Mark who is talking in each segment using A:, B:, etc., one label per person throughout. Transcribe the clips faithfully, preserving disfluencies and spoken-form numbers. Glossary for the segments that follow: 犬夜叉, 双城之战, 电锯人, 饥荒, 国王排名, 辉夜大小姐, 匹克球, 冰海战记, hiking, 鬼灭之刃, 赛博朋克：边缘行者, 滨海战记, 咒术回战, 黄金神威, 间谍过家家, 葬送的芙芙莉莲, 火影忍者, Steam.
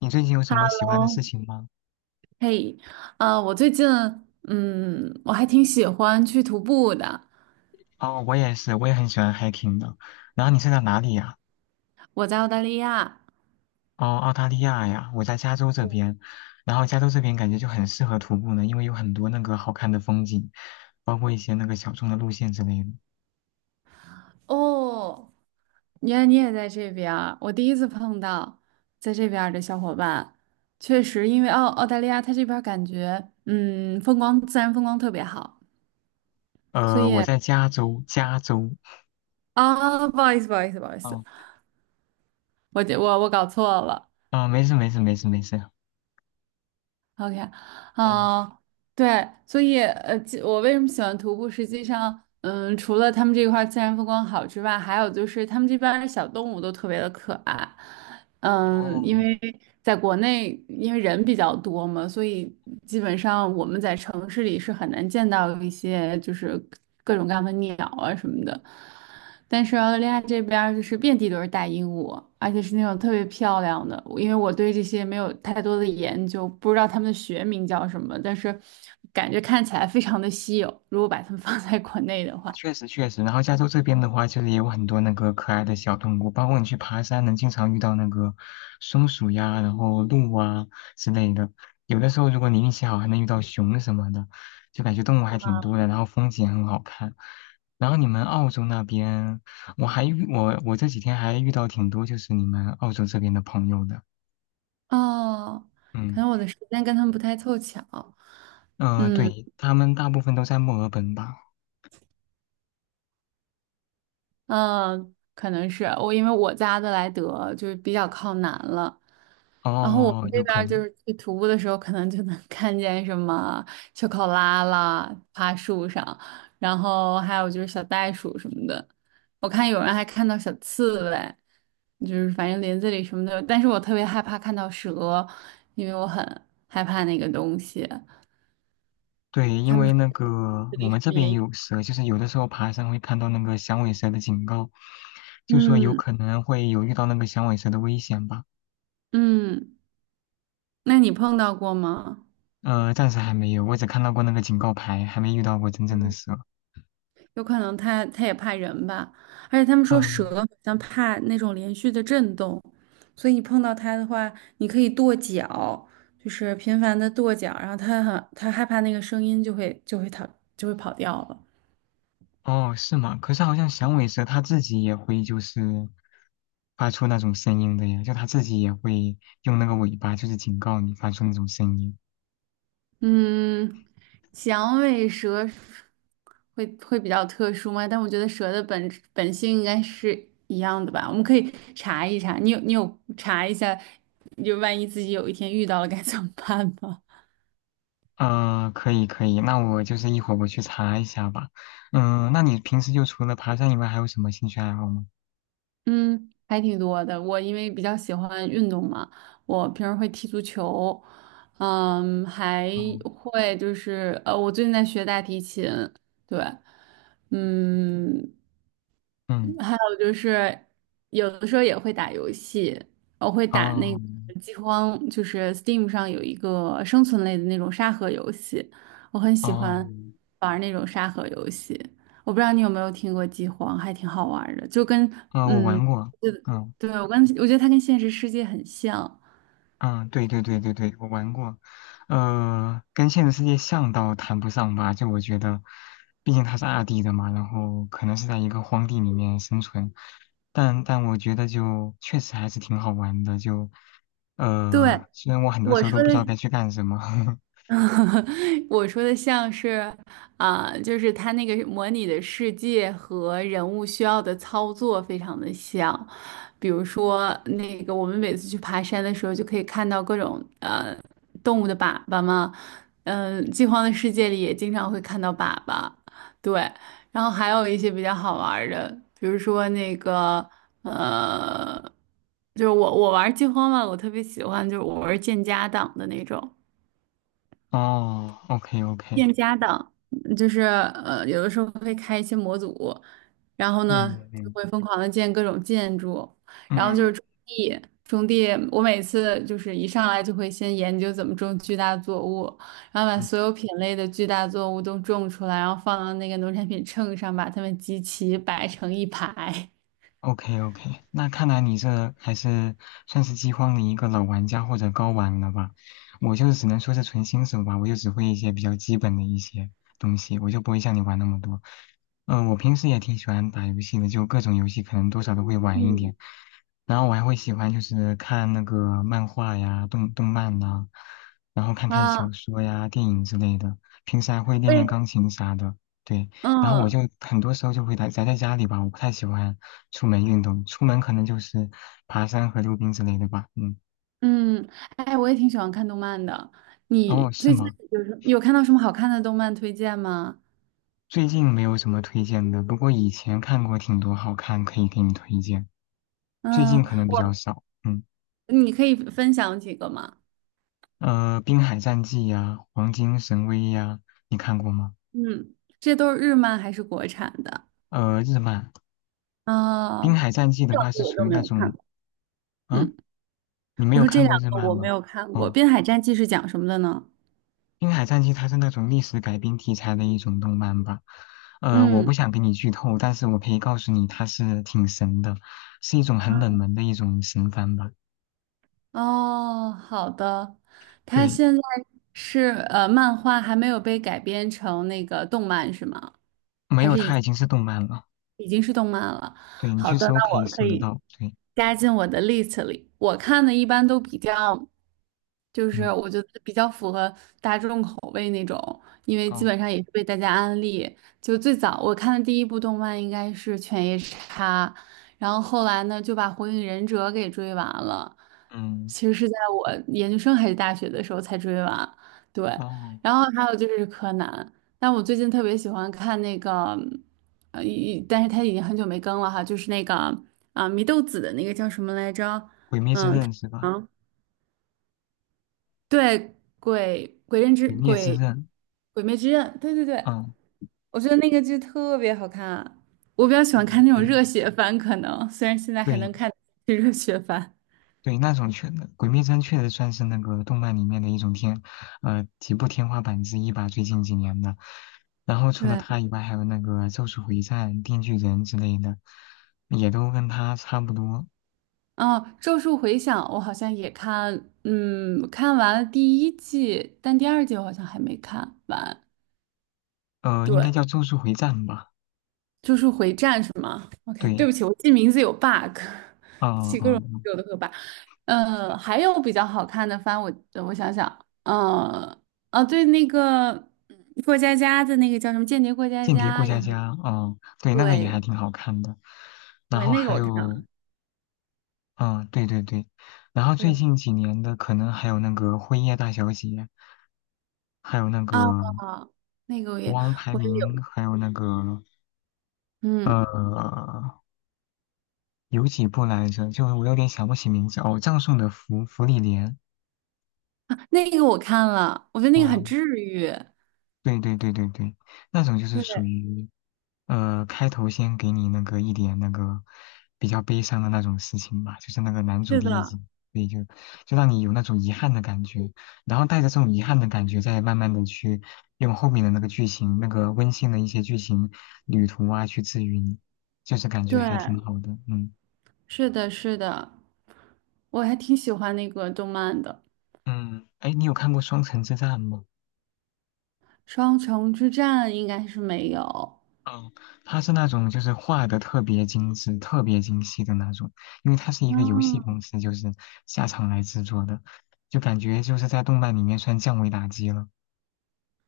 A: 你最近有什么喜欢的
B: 哦，
A: 事情吗？
B: 嘿，呃，我最近，嗯，我还挺喜欢去徒步的。
A: 哦，我也是，我也很喜欢 hiking 的。然后你是在哪里呀？
B: 我在澳大利亚，
A: 哦，澳大利亚呀，我在加州这边。然后加州这边感觉就很适合徒步呢，因为有很多那个好看的风景，包括一些那个小众的路线之类的。
B: 哦，原来你也在这边儿，我第一次碰到在这边儿的小伙伴。确实，因为澳澳大利亚它这边儿感觉，嗯，风光自然风光特别好，所
A: 呃，
B: 以
A: 我在加州，加州。
B: 啊，不好意思，不好意思，不好意思，
A: 嗯
B: 我这我我搞错了，
A: 嗯，没事没事没事没事。
B: OK，
A: 哦
B: 嗯，对，所以呃，其我为什么喜欢徒步？实际上，嗯，除了他们这块儿自然风光好之外，还有就是他们这边儿的小动物都特别的可爱，嗯，因
A: 哦，
B: 为在国内，因为人比较多嘛，所以基本上我们在城市里是很难见到一些就是各种各样的鸟啊什么的。但是澳大利亚这边儿就是遍地都是大鹦鹉，而且是那种特别漂亮的。因为我对这些没有太多的研究，不知道它们的学名叫什么，但是感觉看起来非常的稀有。如果把它们 放在国内的话，
A: 确实确实，然后加州这边的话，就是也有很多那个可爱的小动物，包括你去爬山，能经常遇到那个松鼠呀，然后鹿啊之类的。有的时候如果你运气好，还能遇到熊什么的，就感觉动物还挺多的，然后风景很好看。然后你们澳洲那边，我还遇我我这几天还遇到挺多就是你们澳洲这边的朋友的，
B: 哦，可能我
A: 嗯
B: 的时间跟他们不太凑巧。
A: 嗯、呃
B: 嗯。
A: 对，他们大部分都在墨尔本吧？
B: 嗯，可能是我，因为我在阿德莱德就是比较靠南了，然后我
A: 哦，
B: 们这
A: 有
B: 边
A: 可
B: 儿就
A: 能。
B: 是去徒步的时候，可能就能 看见什么秋考拉啦，爬树上，然后还有就是小袋鼠什么的，我看有人还看到小刺猬，就是反正林子里什么的，但是我特别害怕看到蛇，因为我很害怕那个东西。
A: 对，因为那个
B: 这
A: 我
B: 里什
A: 们这
B: 么
A: 边
B: 也
A: 也
B: 有，
A: 有蛇，就是有的时候爬山会看到那个响尾蛇的警告，就说有
B: 嗯
A: 可能会有遇到那个响尾蛇的危险吧。
B: 嗯，那你碰到过吗？
A: 呃，暂时还没有，我只看到过那个警告牌，还没遇到过真正的蛇。
B: 有可能它它也怕人吧，而且他们说
A: 嗯，
B: 蛇好像怕那种连续的震动，所以你碰到它的话，你可以跺脚，就是频繁的跺脚，然后它很它害怕那个声音就会就会逃就会跑掉了。
A: 哦，是吗？可是好像响尾蛇它自己也会就是发出那种声音的呀，就它自己也会用那个尾巴就是警告你发出那种声音。
B: 嗯，响尾蛇会会比较特殊吗？但我觉得蛇的本本性应该是一样的吧。我们可以查一查，你有你有查一下，就万一自己有一天遇到了该怎么办吗？
A: 嗯，可以可以，那我就是一会儿我去查一下吧。嗯，那你平时就除了爬山以外，还有什么兴趣爱好吗？
B: 嗯，还挺多的。我因为比较喜欢运动嘛，我平时会踢足球，嗯，还
A: 嗯
B: 会就是呃，我最近在学大提琴，对，嗯，
A: 嗯，
B: 还有就是有的时候也会打游戏，我会打那
A: 哦
B: 个饥荒，就是 Steam 上有一个生存类的那种沙盒游戏，我很喜
A: 哦
B: 欢玩那种沙盒游戏。我不知道你有没有听过饥荒，还挺好玩儿的，就跟。
A: 啊，我
B: 嗯。
A: 玩过，嗯
B: 对，我跟我觉得它跟现实世界很像。
A: 嗯，对对对对对，我玩过，呃，跟现实世界像倒谈不上吧，就我觉得，毕竟它是二 D 的嘛，然后可能是在一个荒地里面生存，但但我觉得就确实还是挺好玩的，就呃，
B: 对，
A: 虽然我很多
B: 我
A: 时候
B: 说
A: 都不知道
B: 的
A: 该去干什么。
B: 我说的像是，啊、就是它那个模拟的世界和人物需要的操作非常的像。比如说，那个我们每次去爬山的时候，就可以看到各种呃动物的粑粑嘛。嗯、饥荒的世界里也经常会看到粑粑。对，然后还有一些比较好玩儿的，比如说那个呃，就是我我玩儿饥荒嘛，我特别喜欢，就是我玩儿建家党的那种。
A: 哦，OK OK，
B: 店家的，嗯就是呃，有的时候会开一些模组，然后呢
A: 嗯
B: 就
A: 嗯
B: 会疯狂的建各种建筑，然后就
A: 嗯，
B: 是
A: 嗯，
B: 种地，种地，我每次就是一上来就会先研究怎么种巨大作物，然后把所有品类的巨大作物都种出来，然后放到那个农产品秤上，把它们集齐摆成一排。
A: OK OK，那看来你这还是算是饥荒的一个老玩家或者高玩了吧？我就只能说是纯新手吧，我就只会一些比较基本的一些东西，我就不会像你玩那么多。嗯、我平时也挺喜欢打游戏的，就各种游戏可能多少都会玩一
B: 嗯
A: 点。然后我还会喜欢就是看那个漫画呀、动动漫呐、然后看看
B: 啊，
A: 小说呀、电影之类的。平时还会练练
B: 为
A: 钢琴啥的，对。然后我
B: 嗯
A: 就很多时候就会宅宅在家里吧，我不太喜欢。出门运动，出门可能就是爬山和溜冰之类的吧。嗯，
B: 嗯，哎，我也挺喜欢看动漫的。
A: 哦，
B: 你
A: 是
B: 最近
A: 吗？
B: 有什有看到什么好看的动漫推荐吗？
A: 最近没有什么推荐的，不过以前看过挺多好看，可以给你推荐。最近
B: 嗯，
A: 可能比较
B: 我
A: 少，嗯，
B: 你可以分享几个吗？
A: 呃，《滨海战记》呀，《黄金神威》呀，你看过吗？
B: 嗯，这都是日漫还是国产的？
A: 呃，日漫，
B: 啊、
A: 《滨海战记》的
B: 这两
A: 话是
B: 个我
A: 属
B: 都
A: 于
B: 没
A: 那
B: 有看
A: 种
B: 过。
A: 啊，
B: 嗯，
A: 你没
B: 我
A: 有
B: 说这
A: 看
B: 两
A: 过日
B: 个
A: 漫
B: 我没
A: 吗？
B: 有看过，
A: 哦。
B: 《滨海战记》是讲什么的呢？
A: 《冰海战记》它是那种历史改编题材的一种动漫吧，呃，我不
B: 嗯，
A: 想给你剧透，但是我可以告诉你，它是挺神的，是一种很冷门的一种神番吧。
B: 哦，好的，它
A: 对，
B: 现在是呃，漫画还没有被改编成那个动漫是吗？
A: 没有它已经是动漫了。
B: 已经是动漫了。
A: 对，你
B: 好
A: 去
B: 的，
A: 搜
B: 那
A: 可以
B: 我可
A: 搜得
B: 以
A: 到。对，
B: 加进我的 list 里。我看的一般都比较，就是
A: 嗯，
B: 我觉得比较符合大众口味那种，因为基
A: 哦，
B: 本上也是被大家安利。就最早我看的第一部动漫应该是《犬夜叉》，然后后来呢就把《火影忍者》给追完了。
A: 嗯，
B: 其实是在我研究生还是大学的时候才追完，对。
A: 哦，
B: 然后还有就是柯南。但我最近特别喜欢看那个，呃，一但是它已经很久没更了哈，就是那个啊，祢豆子的那个叫什么来着？
A: 《鬼灭之刃》是吧？
B: 啊，对，鬼鬼刃之
A: 《鬼灭之
B: 鬼
A: 刃》，
B: 鬼灭之刃，对对对，
A: 嗯
B: 我觉得那个剧特别好看，我比较喜欢看
A: 嗯，
B: 那种
A: 对
B: 热血番，可能虽然现在还
A: 对，
B: 能看是热血番。
A: 对，那种确，《鬼灭之刃》确实算是那个动漫里面的一种天，呃，几部天花板之一吧。最近几年的，然后除了
B: 对，
A: 它以外，还有那个《咒术回战》《电锯人》之类的，也都跟它差不多。
B: 哦，《咒术回响》我好像也看，嗯，看完了第一季，但第二季我好像还没看完。
A: 呃，应该
B: 对，
A: 叫《咒术回战》吧？
B: 就是回战是吗？OK，对
A: 对，
B: 不起，我记名字有 bug，
A: 嗯、
B: 起各种
A: 嗯，
B: 有的和 bug。呃，还有比较好看的番，我呃我想想，呃，啊，对，那个嗯过家家的那个叫什么《间谍过家
A: 《间谍
B: 家》
A: 过
B: 也
A: 家
B: 很
A: 家》嗯、对，那个也还
B: 对，
A: 挺好看的。然
B: 对，
A: 后
B: 那个
A: 还
B: 我看
A: 有，
B: 了，
A: 嗯、对对对，然后最
B: 对
A: 近几年的可能还有那个《辉夜大小姐》，还有那
B: 啊，
A: 个。
B: 那个我也
A: 国王排
B: 我也
A: 名，
B: 有，
A: 还有那个
B: 嗯
A: 呃，有几部来着？就是我有点想不起名字哦。葬送的芙芙莉莲，
B: 啊，那个我看了，我觉得那个
A: 哇，
B: 很治愈，
A: 对对对对对，那种就是
B: 对，
A: 属于呃，开头先给你那个一点那个比较悲伤的那种事情吧，就是那个男主
B: 是
A: 第一
B: 的，
A: 集，所以就就让你有那种遗憾的感觉，然后带着这种遗憾的感觉，再慢慢的去用后面的那个剧情，那个温馨的一些剧情旅途啊，去治愈你，就是感觉
B: 对，
A: 还挺好的，嗯。
B: 是的，是的，我还挺喜欢那个动漫的。
A: 嗯，哎，你有看过《双城之战》吗？
B: 双城之战应该是没有。
A: 嗯，它是那种就是画的特别精致、特别精细的那种，因为它是一个游戏
B: 哦，
A: 公司，就是下场来制作的，就感觉就是在动漫里面算降维打击了。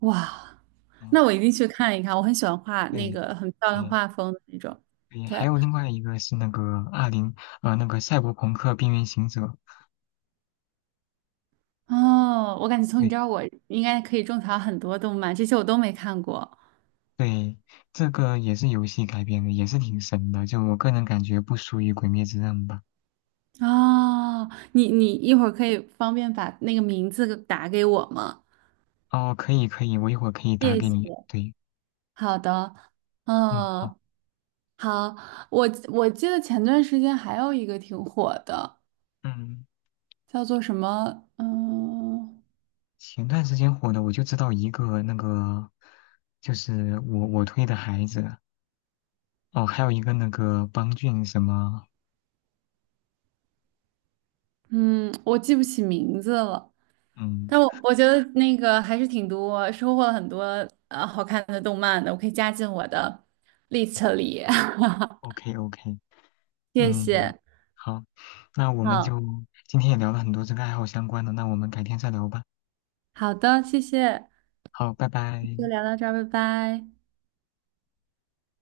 B: 哇，
A: 嗯，
B: 那我一定去看一看。我很喜欢画那
A: 对
B: 个很漂亮
A: 对
B: 画风的那种。
A: 对，
B: 对，
A: 还有另外一个是那个二零呃那个《赛博朋克：边缘行者》，
B: 哦，我感觉从你
A: 对
B: 这儿我应该可以种草很多动漫，这些我都没看过。
A: 对，这个也是游戏改编的，也是挺神的，就我个人感觉不输于《鬼灭之刃》吧。
B: 哦，你你一会儿可以方便把那个名字打给我吗？
A: 哦，可以可以，我一会儿可以打
B: 谢
A: 给你。
B: 谢。
A: 对，
B: 好的，
A: 嗯，
B: 嗯，
A: 好。
B: 好，我我记得前段时间还有一个挺火的，
A: 嗯。
B: 叫做什么？嗯。
A: 前段时间火的，我就知道一个那个，就是我我推的孩子哦，还有一个那个邦俊什么，
B: 嗯，我记不起名字了，
A: 嗯
B: 但我我觉得那个还是挺多，收获了很多呃好看的动漫的，我可以加进我的 list 里。
A: ，OK OK，
B: 谢
A: 嗯，
B: 谢，
A: 好，那我们
B: 好
A: 就今天也聊了很多这个爱好相关的，那我们改天再聊吧。
B: 好的，谢谢，
A: 好，拜拜。
B: 就聊到这儿，拜拜。